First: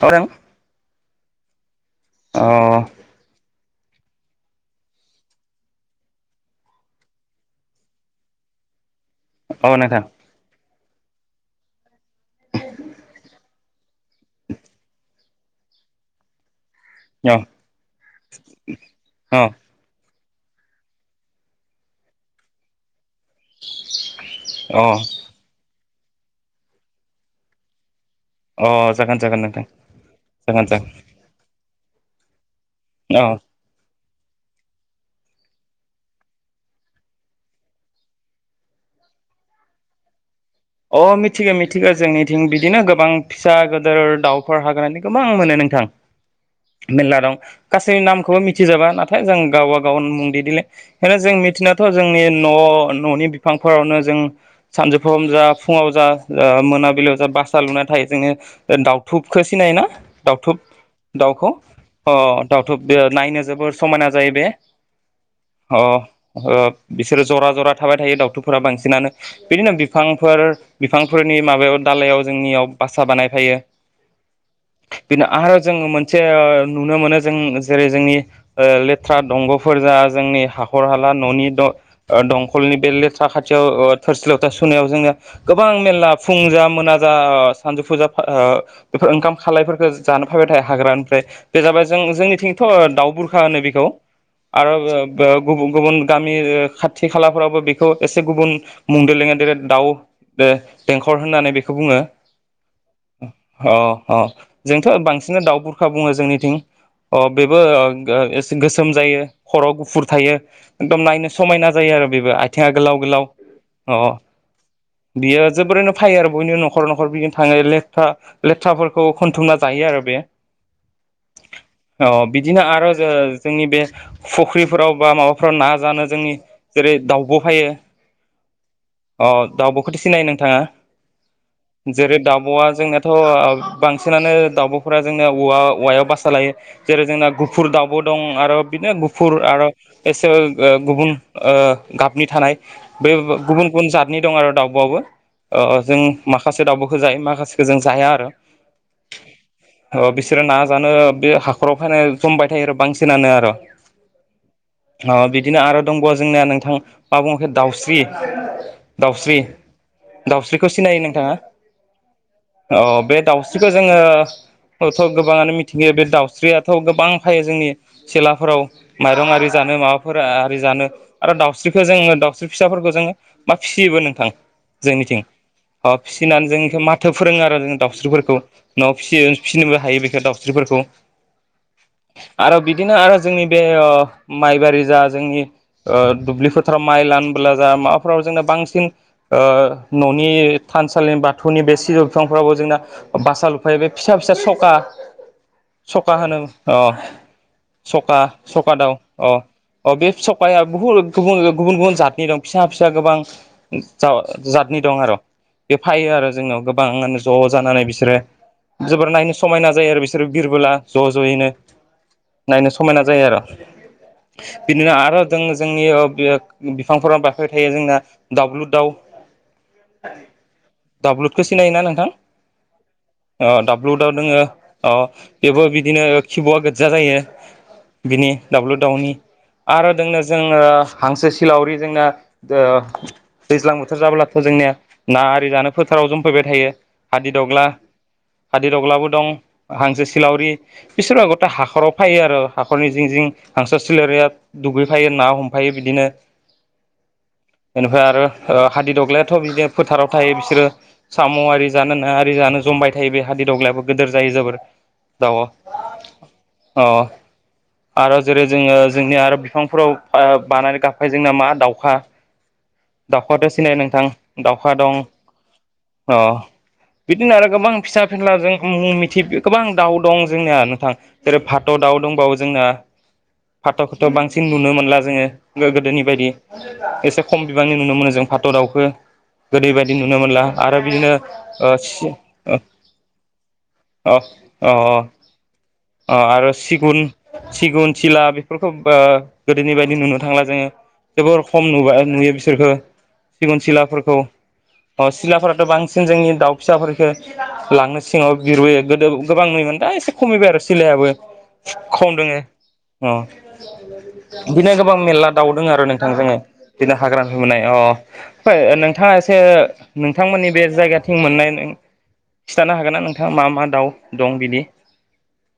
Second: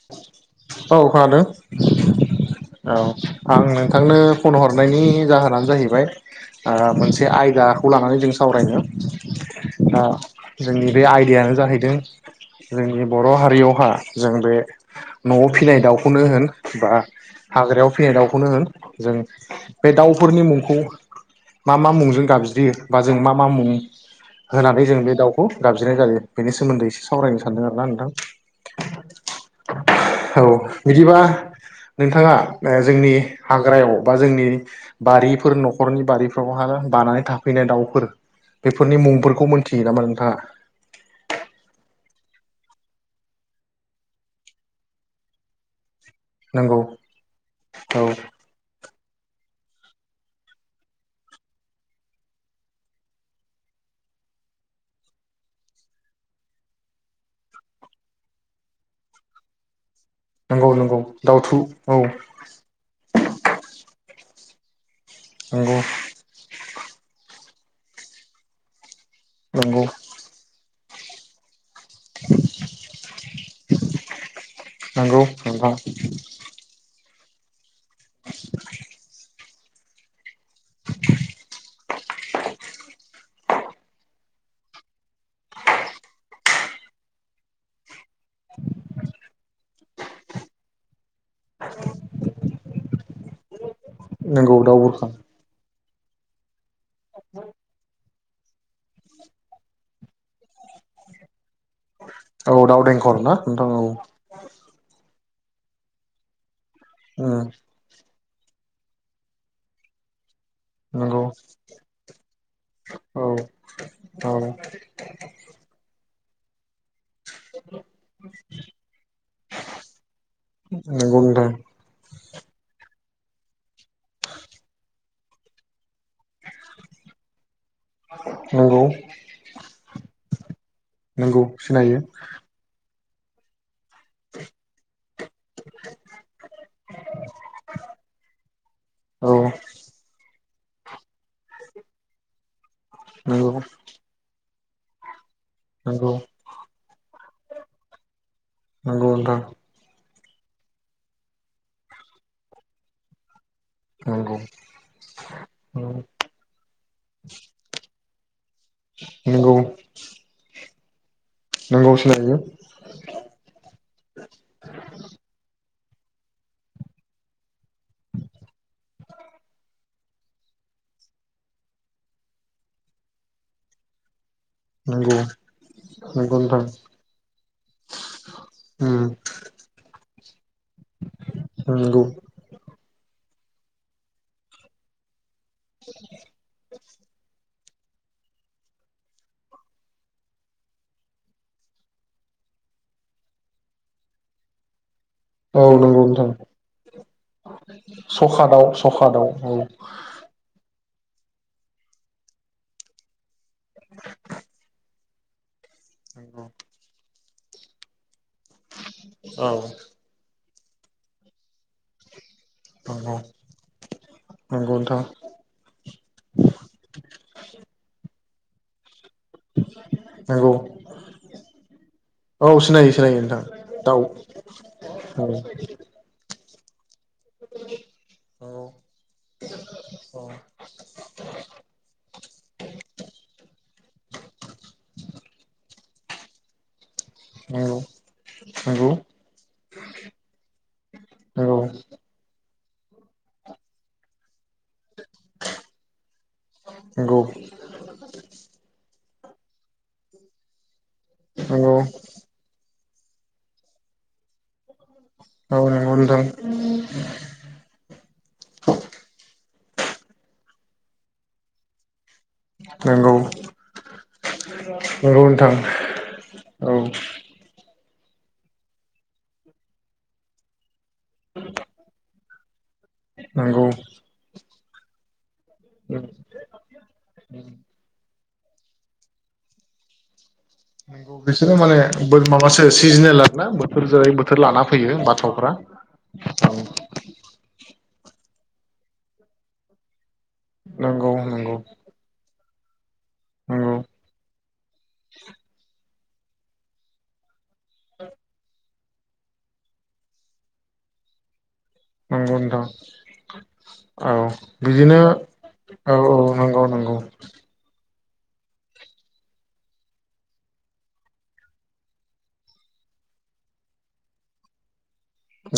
औ नोंथां औ खोनादों अ औ आं नोंथांनो फन हरनायनि जाहोनानो जाहैबाय मोनसे आयदाखौ लानानै जों सावरायदों औ नोंथां दा जोंनि बे आयदायानो जाहैदों जोंनि बर' हारियावहा जों बे न'आव फिसिनाय दाउखौनो होन बा औ हाग्रायाव फिनाय दाउखौनो होन जों बे दाउफोरनि मुंखौ मा मा मुंजों गाबज्रियो बा जों मा मा मुं औ अ होनानै जों बे दाउ खौ दाबज्रिनाय जायो बेनि सोमोन्दै एसे सावरायनो सानदों आरो ना नोंथां अ जागोन जागोन नोंथां औ जागोन जागोन बिदिबा नोंथाङा जोंनि औ हाग्रायाव बा जोंनि बारिफोर न'खरनि बारिफोरावहा बानानै थाफैनाय दाउफोर बेफोरनि मुंफोरखौ मोनथियो नामा नोंथाङा अ मिथिगौ मिथिगौ जोंनिथिं बिदिनो गोबां फिसा गिदोर दाउफोर हाग्रानै गोबां मोनो नोंथां [inaudible] मेरला दं गासैनि औ नामखौबो मिथिजाबा नाथाय जों गावा गाव मुंददिले बेनो जों मिथिनायाथ' जोंनि न' न'नि बिफांफोरावनो जों सानजौफुम जा फुङाव जा मोनाबिलियाव जा बासा लुनानै थायो जोङो दाउथुबखौ सिनायो ना दाउथुब नंगौ नंगौ दाउखौ दाउथु औ अ दावथुब बे नायनो जोबोर समायना जायो बे नंगौ अ बिसोरो जरा जरा थाबाय थायो दाउथुफोरा बांसिनानो बिदिनो नंगौ बिफांफोर बिफांफोरनि माबायाव दालायाव जोंनियाव बा बानायै नंगौ बिनो आरो नोंथां जोङो मोन मोनसे नुनो मोनो जों जेरै जोंनि लेथ्रा दंग'फोर जा जोंनि हाखर हाला न'नि दंखलनि बे लेथ्रा खाथियाव थोरसि लथा सुनायाव जोङो गोबां मेरला फुं जा मोना जा सानजौफुजा बेफोर ओंखाम खालायफोरखौ जानो फैबाय थायो हाग्रानिफ्राय बे जाबाय जों जोंनिथिंथ' दाउ बुरखा होनो बेखौ नंगौ आरो दाउ बुरखा गुबुन गुबुन गामि खाथि खालाफ्रावबो बेखौ एसे गुबुन मुंदेर लेङा देर दाउ दे देंखर होननानै बेखौ बुङो औ दाउ देंखर ना नोंथां अ औ अ जोंथ' बांसिन दाउ बुरखा बुङो जोंनिथिं। अ उम बेबो ओ गो ओ एसे गोसोम जायो खर'आव गुफुर थायो। एकदम नंगौ नायनो समायना जायो आरो बेबो आथिङा गोलाव-गोलाव औ अ औ। बियो जोबोरैनो फायो आरो बयनिनो न'खर-न'खर बिदिनो थाङो लेथफ्रा लेथ्राफोरखौ खनथुमना जायो आरो बे उम। औ बिदिनो आरो ज-जोंनि बे फुख्रिफोराव बा माबाफोराव ना जानो जोंनि जेरै दाउब' फायो। नंगौ। हथि सिनायो नोंथाङा नंगौ सिनायो जेरै दाब'आ जोंना थ' ओ बांसिनानो दाउब'फोरा जोंनाया उवा उवायाव बाससा लायो। जेरै जोंना गुफुर दावउ दं आरो बिदिनो औ गुफुर आर' एसे ओ गुबुन ओ गाबनि थानाय बे नंगौ गुबुन गुबुन जातनि दं आरो दाउ ब'वाबो ओ जों नंगौ माखासे दाउबखो जायो माखासेखो जों जाया आरो। नंथां। अ बिसोरो ना जानो बे हाखराव फायनाय जमबाय थायो आर' बांसिनानो आर' उम। अ बिदिनो आरो दंबाव जोंनिया नोंथां मा बुङा इखो दाउस्रि। दाउस्रि [inaudible] दाउस्रिखौ सिनायो नोंथाङा नंगौ सिनायो अ बे दाउस्रिखौ जोङो थ' गोबाङानो मिथियो बे दाउस्रियाथ' गोबां फायो जोंनि सेलाफोराव माइरं आरि जानो माबाफोर आरि जानो आरो दाउस्रिखौ जोङो दाउस्रि फिसाफोरखौ जोङो मा फिसिबो नोंथां। नंगौ। अ नंगौ फिसिनानै जों नोंथां इखो माथो फोरोङो आरो जों दाउस्रिफोरखौ। न'आव उम फिसि फिसिनोबो हायो बेखौ दाउस्रिफोरखौ। नंगौ। आरो बिदिनो आरो जोंनि बे अ माइबारि जा जोंनि ओ दुब्लि फोथाराव माइ लानबोला जा माबाफ्राव जोंना बांसिन औ न'नि थानसालिनि बाथौनि बे सिजौ बिफांफ्रावबो जोंना बासा लुफायो बे फिसा-फिसा सखा औ नंगौ सखा नोंथां होनो अ सखा सखा दाउ अ अ बे सखाया बहुत गुबुन गुबुन गुबुन जातनि दं फिसा-फिसा गोबां जाव-जादनि दं आरो बे फायो आरो नंगौ जोंनियाव गोबां मे ज' जानानै बिसोरो। जोबोर नायनो औ समायना जायो आरो बिसोरो बिरबोला ज' ज'यैनो। नायनो समायना नंगौ जाय आर' नंगौ बिदिनो नोंथां आरो जों जोंनि ओ बि-बिफांफोरा बाफायबाय थायो जोंना दाउरलु दाउ। नंगौ। दाउब्लुदखौ सिनायोना नोंथां औ सिनायो सिनायो नोंथां ओ दाउ दाउब्लुदआव दोङो अ औ नंगौ बेबो बिदिनो खिब'आ गोजा जायो बिनि दाब्लु दाउनि आरो जोंनो औ जोङो हांसो सिलावरि जोंन ओ दैज्लां बोथोर जाब्लाथ' जोंनिया ना आरि जानो फोथाराव जमफायबाय थायो। हादिदग्ला नंगौ हादिरदग्लाबो दं। हांसो सिलावरि बिसोरबा गथ नंगौ हाखराव फायो आरो हाखरनि जिं जिं हांसो सिलरिया दुगैफायो ना हमफायो बिदिनो नंगौ बेनिफ्राय आरो ओ हादि दग्लायाथ' बिदिनो फोथाराव थायो बिसोरो साम' आरि नंगौ जानो नाङा आरि जानो। जमबाय थायो बे हादि दग्लायाबो गिदिर जायो जोबोर औ नंगौ नोंथां। आ आरो जेरै जोङो जोंनि आरो बिफांफोराव फा बानानै गाबफाइदों नामा दाउखा नंगौ दाउहाथ' सिनाय नोंथां दाउखा दं नंगौ नोंथां अ औ बिदिनो आरो गोबां फिसा फिनला जों मुं मिथि गोबां दाउ दं जोंनिया नोंथां जेरै फाथ' दाउ दंबावो जोंना नंगौ फाथ'खौथ' बांसिन नुनो मोनला जोङो गोदोनि बायदि एसे खम बिबांनि नुनो मोनो जों फाथ' दाउखो गोदै बायदि नुनो मोनला आरो बिदिनो नंगौ बिसोरो ओ माने सि अ माबासो सिजोनेल आरोना बोथोर जेरै अ बोथोर लाना फैयो अ बाथ'फ्रा आरो औ सिगुन सिगुन सिला बेफोरखौ ओ गोदोनि बायदि नुनो थांला जों नंगौ जोबोर नंगौ खम नुबाय नुयो बिसोरखौ सिगुन नंगौ सिलाफोरखौ ओ सिलाफोराथ' बांसिन जोंनि दाउ फिसाफोरफोरखौ लांनो सिङाव बिरबोयो गोदो गोबां नुयोमोन दा एसे खमायबाय आरो सिलायाबो नंगौ खमदोङो नोंथां अ बिदिनो गोबां मेरला दाउदों आरो औ नोंथां औ जोङो नंगौ बिदिनो नंगौ हाग्रानि नुनाय अ नोंथाङा एसे नोंथांमोननि बे जायगाथिं मोननाय खिन्थानो हागोन ना नोंथाङा मा मा दाउ दं बिदि?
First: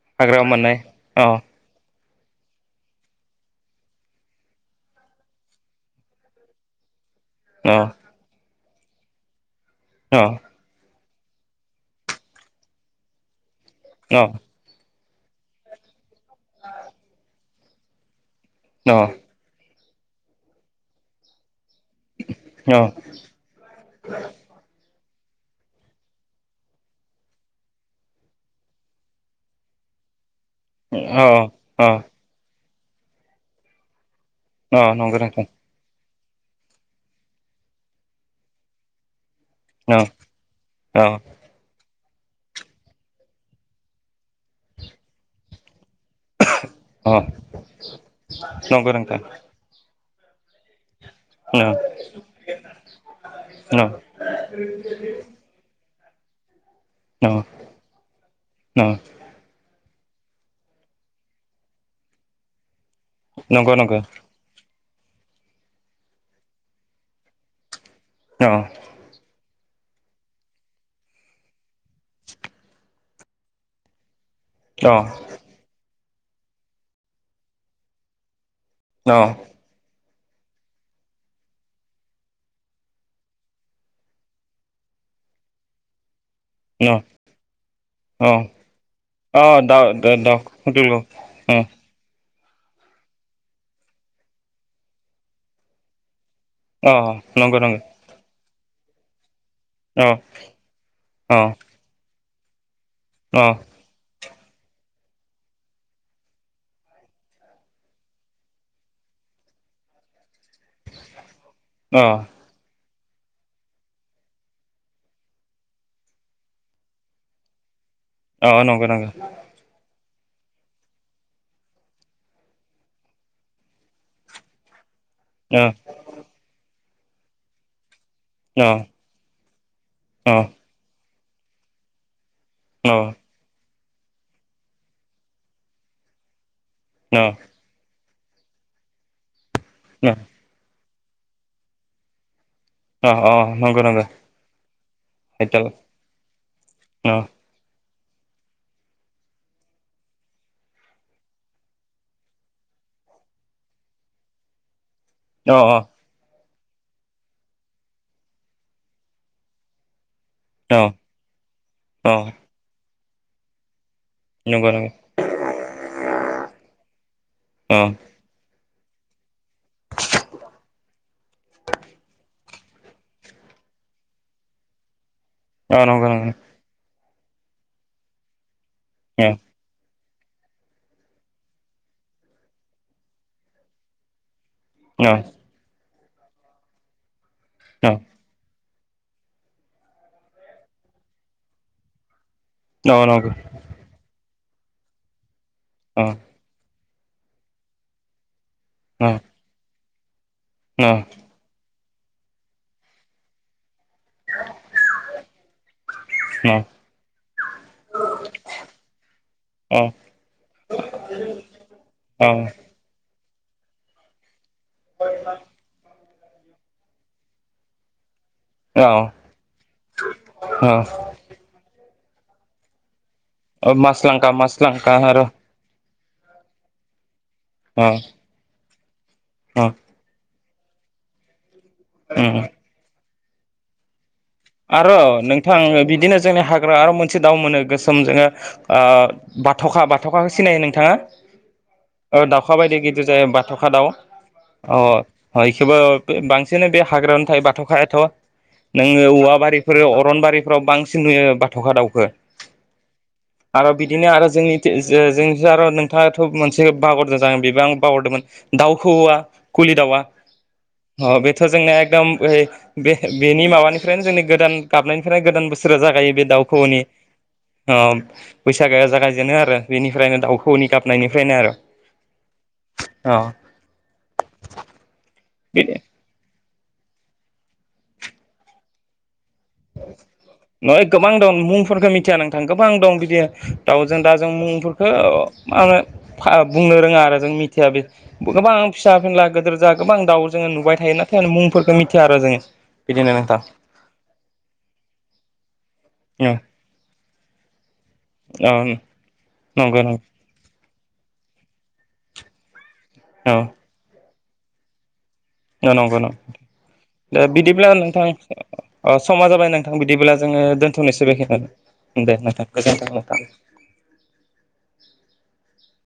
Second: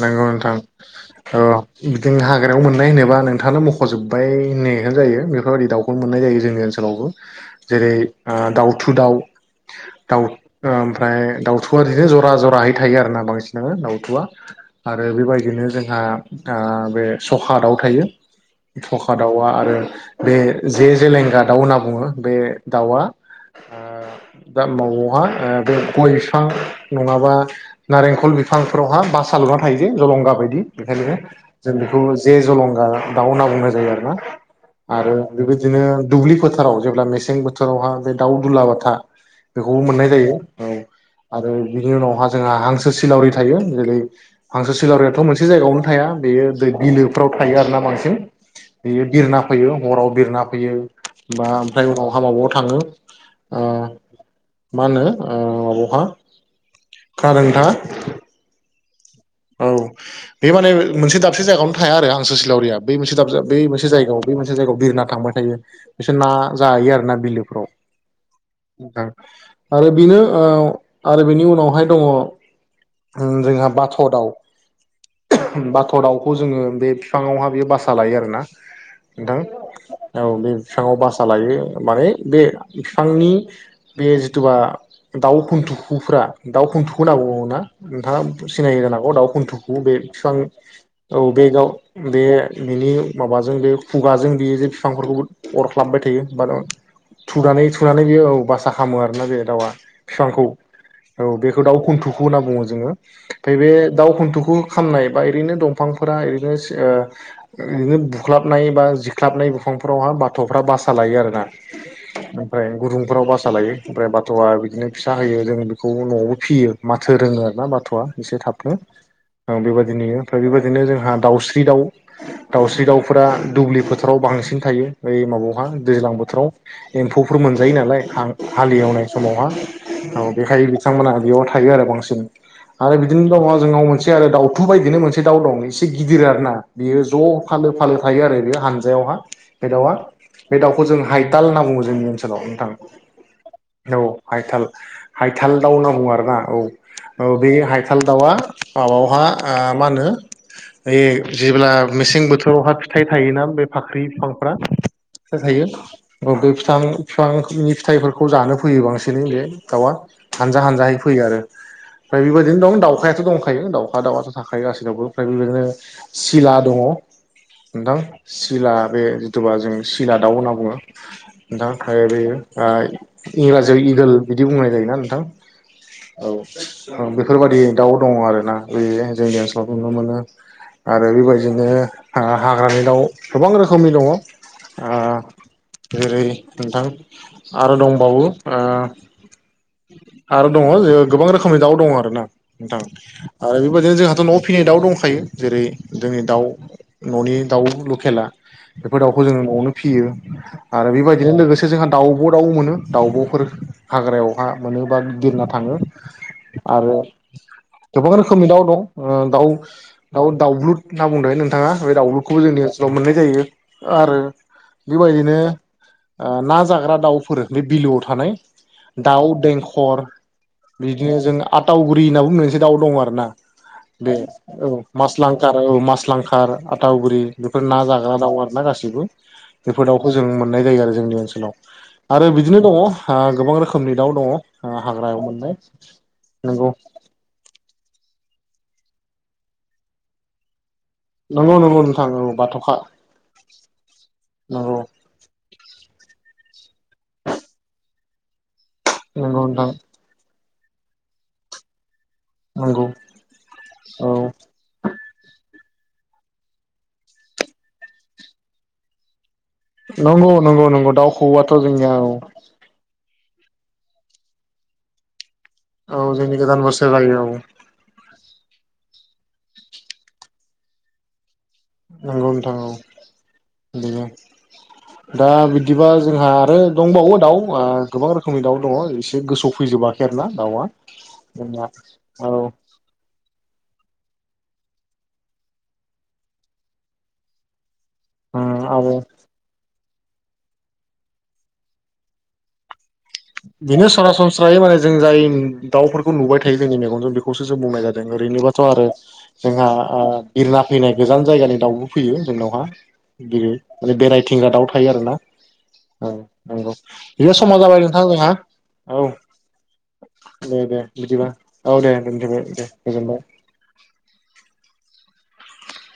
नंगौ हाग्रायाव मोननाय अ नोंथां औ बिदिनो हाग्रायाव मोननाय होनोबा नोंथाङानो मख'जोबबाय होननायखौनो जायो बेफोरबायदि दाउखौनो मोननाय जायो जोंनि ओनसोलावबो अ जेरै ओ दाउथु दाउ अ दाउ ओमफ्राय दाउथुवआ बिदिनो जरा जराहै थायो आरो ना बांसिनानो अ दाउथुवआ आरो बेबायदिनो जोंहा ओ बे सखा दाउ थायो फखा दाउआ आरो बे जे जेलेंगा दाउ होनना बुङो बे दाउआ ओ दा मावोहा बे गय बिफां नङाबा नारेंखल बिफांफोरावहा बासा लुना थायो जे जलंगा बायदि बेखायनो अ जों अ बेखौ जे जलंगा दाउ होनना बुंनाय जायो आरो ना अ आरो नंगौ नोंथां बेबायदि दिनो दुब्लि फोथाराव जेब्ला मेसें बोथोरावहा बे दाउ दुलाबाथा बेखौबो अ मोननाय जायो औ अ आरो बिनि उनावहा जोंहा हांसो सिलावरि थायो जेरै हांसो सिलारियाथ' मोनसे जायगायावनो थाया बेयो दै अ बिलोफ्राव थायो आरो ना बांसिन नंगौ बेयो नोंथां बिरना फैयो हराव बिरना फैयो बा अ ओमफ्राय उनावहा माबा थाङो ओ अ मा होनो ओ माबावहा कारन्था औ औ बे माने मोनसे दाबसे जायगायावनो थाया आरो हांसो सिलावरिया बे मोनसे दाब बे नंगौ मोनसे नंगौ जायगायाव बै मोनसे जायगायाव बिरना थांबाय थायो बिसोर ना जायो आरो ना बिलोफ्राव औ आरो बेनो ओ आरो बेनि उनावहाय दङ ओ जोंहा बाथ' दाउ अ बाथ' दाउखौ जोङो बे बिफाङावहा बेयो बासा लायो आरोना अ नोंथां औ बे बिफाङाव बासा लायो माने बे बिफांनि बे जिथुबा दाउ खुन्थुखुफ्रा दाउ खुन्थुखु होनना बुङो ना अ नोंथाङा सिनाय जानो हागौ दाउ अ खुन्थुखौ दाउ बे बिफां दाउ खौऔ औ बेे अ गाव बे बिनि माबाजों बे खुगाजों बेयो जे बिफांफोरखौबो अरख्लाबबाय थायो बा अ नंगौ थुनानै नंगौ सुनानै बेयो औ भासा खालामो आरोना बे दाउआ अ बिफांखौ औ अ बेखौ दाउ खुन्थुखु होनना बुङो जोङो अ ओमफ्राय बे दाउ खुन्थुखु खामनाय बा ओरैनो दंफांफोरा ओरैनो ओ बुख्लाबनाय बा जिख्लाबनाय बिफांफोरावहा बाथ'फ्रा बासा लायो आरोना ओमफ्राय गुदुंफोराव बासा लायो ओमफ्राय बाथ'आ बिदिनो फिसा होयो जोंङो बेखौ न'आवबो फियो माथो रोङो आरो ना बाथ'आ एसे अ थाबनो नंगौ नंगौ बेबायदि नुयो ओमफ्राय बेबायदिनो जोंहा दाउस्रि दाउ दाउस्रि दाउफोरा दुब्लि फोथाराव बांसिन थायो। बै अ माबायावहा दैज्लां बोथोराव एम्फौफोर मोनजायो नालाय हां अ हालेवनाय समावहा बेखाय बिथांमोनहा बेयाव थायो आरो बांसिन आरो अ बिदिनो दङ जोंनाव मोनसे आरो दाउथु बायदिनो मोनसे दाउ दं एसे गिदिर आरो ना। बियो ज' फालो फालो थायो आरो बेयो हानजायावहा बे दावा। बे दाउखौ जों हाइथाल होनना बुङो जोंनि ओनसोलाव नोंथां। अ नंगौ औ नंगौ हायथाल हायथाल दाव होनना बुङो आरो ना औ। आ औ बे हायथाल दाउआ माबायावहा ओ मा होनो बे जेब्ला मेसें बोथोरावहा फिथाइ थायोना बे फाख्रि बिफांफ्रा [unintelligible] अ थायो बे फिथां फिफांनि फिथाइफोरखौ जानो फैयो बांसिनै बे दाउआ। हानजा अ हानजायै फैयो आरो ओमफ्राय अ बेबायदिनो दं दाउखायाथ' दंखायो दाउखा दाउआथ'। थाखायो नंगौ नंगौ गासैनावबो फ्रायबो बेबादिनो सिला दङ अ नोंथां। सिला बे जिथुबा जों सिला दाउ होनना बुङो नोंथां [unintelligible] आ इंराजियाव इगोल बिदि बुंनाय जायोना नोंथां अ नंगौ नों ओ बेफोरबादि दाउ दङ आरोना बै अ जोंनि ओनसो नुनो मोनो आरो बेबायदिनो आ हाग्रानि दाउ गोबां रोखोमनि दङ। आ अ जेरै नोंथां आरो अ दंबावो आ आरो दङ जो गोबां रोखोमनि दाउ दङ आरो ना। नोंथां औ नंगौ आरो बेबायदिनो जोंहाथ' न'आव फिनाय दाउ दंखायो जेरै अ दोंनि दाउ न'नि दाउ लकेला बेफोर अ दाउखौ जोङो न'आवनो फियो आरो बेबायदिनो लोगोस जोंहा दाउब' दाउ मोनो दाउब'फोर हाग्रायावहा मोनो बा बिरना थाङो आरो गोबां रोखोमनि दाउ दं ओ दाउ दाउ दाउब्लुद होनना बुंदों नोंथाङा बे दाउब्लुखौबो अ जोंनि सोलाव मोननाय जायो आरो बेबायदिनो ओ ना जाग्रा दाउफोर बे बिलोआव थानाय औ ओ बे जों आतावगुरि होनना बुङो मोनसे दाव दङ आरो ना अ बे मासलांखा औ मासलांखा आरो मासलां खार औ मास लांखार आथाउगुरि बेफोर ना अ जाग्रा दाउ आरना गासिबो। अ बेफोर दाउखौ जों मोननाय जायो आरो जोंनि ओनसोलाव आरो उम बिदिनो दङ आ गोबां रोखोमनि दाउ दङ आर' हाग्रायाव मोननाय नोंथां बिदिनो जोंनि नंगौ हाग्रा आरो मोन से दाउ मोनो गोसोम जोङो ओ बाथ'खा बाथ'खाखो सिनायो नोंथाङा? नंगौ नंगौ नोंथां औ दाउखा बाथ'खा बायदि गिदिर जायो बाथ'खा दाउ नंगौ अ। अ इखोबो बांसिन बे हाग्रायावनो थायो बे‌ बाथ'खायाथ' नोङो औवा नंगौ नोंथां फ्राव अरनबारिफ्राव बांसिन नुयो बाथ'खा दाउखो नंगौ आर' औ बिदिनो आरो जोंनि जे जो जों आर' नोंथाङाथ' मोनसे बावारदो दां बिबो आं बावरदोंमोन दाउ खौऔवा कुलि दाउवा नंगौ नंगौ नंगौ दाउ अ बेथ' खौवौआथ' जोंनाया जोंनिया एकदम औ ओइ बे बेनि माबानिफ्रायनो जोंनि गोदान गाबनायनिफ्रायनो गोदान बोसोरा औ जागायो बे जोंनि गोदान दाउखौनि। बोसोर जायो औ अ बैसागोआ जागायजेनो आरो बेनिफ्रायनो दाउखौनि गाबनायनिफ्रायनो आर'। नंगौ नोंथां औ बेनो दा अ बिदिबा जोंहा आरो दंबावो दाउ ओ गोबां रोखोमनि दाउ दङ एसे गोसौ नय गोबां दं मुंफोरखो मिथिया औ नोंथां गोबां दं बिदियो दाउजों दा जों मुंफोरखौ मानो फा बुंनो रोङा आरो जों मि थिया बे बो गोबां उम आरो फिसा फिला गोदोर जोंहा गोबां दाउ जोङो नुबाय थायो नाथाय मुंफोरफोरखौ मिथिया आरो जोङो बिदिनो नोंथां। बेनो सरासनस्रायै माने जों जाय दाउफोरखौ औ नुबाय थायो जोंनि मेगनजों बेखौसो जों बुंनाय जा जों औ ओरैनोबाथ' आरो जोंहा नंगौ आ नंगौ बिरना फैनाय गोजान जायगानि दाउबो फैयो जोंनावहा। औ बिदि माने बेरायथिंग्रा दाउ थायो आरो ना। औ नंगौ दा समा बिदिब्ला जाबाय नों जोंहा नोंथां औ समा जाबाय नोंथां बिदिब्ला जोङो दे दे दोनथ'नोसै बिदिबा औ बेायखनानै दे दोनथ'बाय नोंथां गोजोनबाय गोजोन [unintelligible]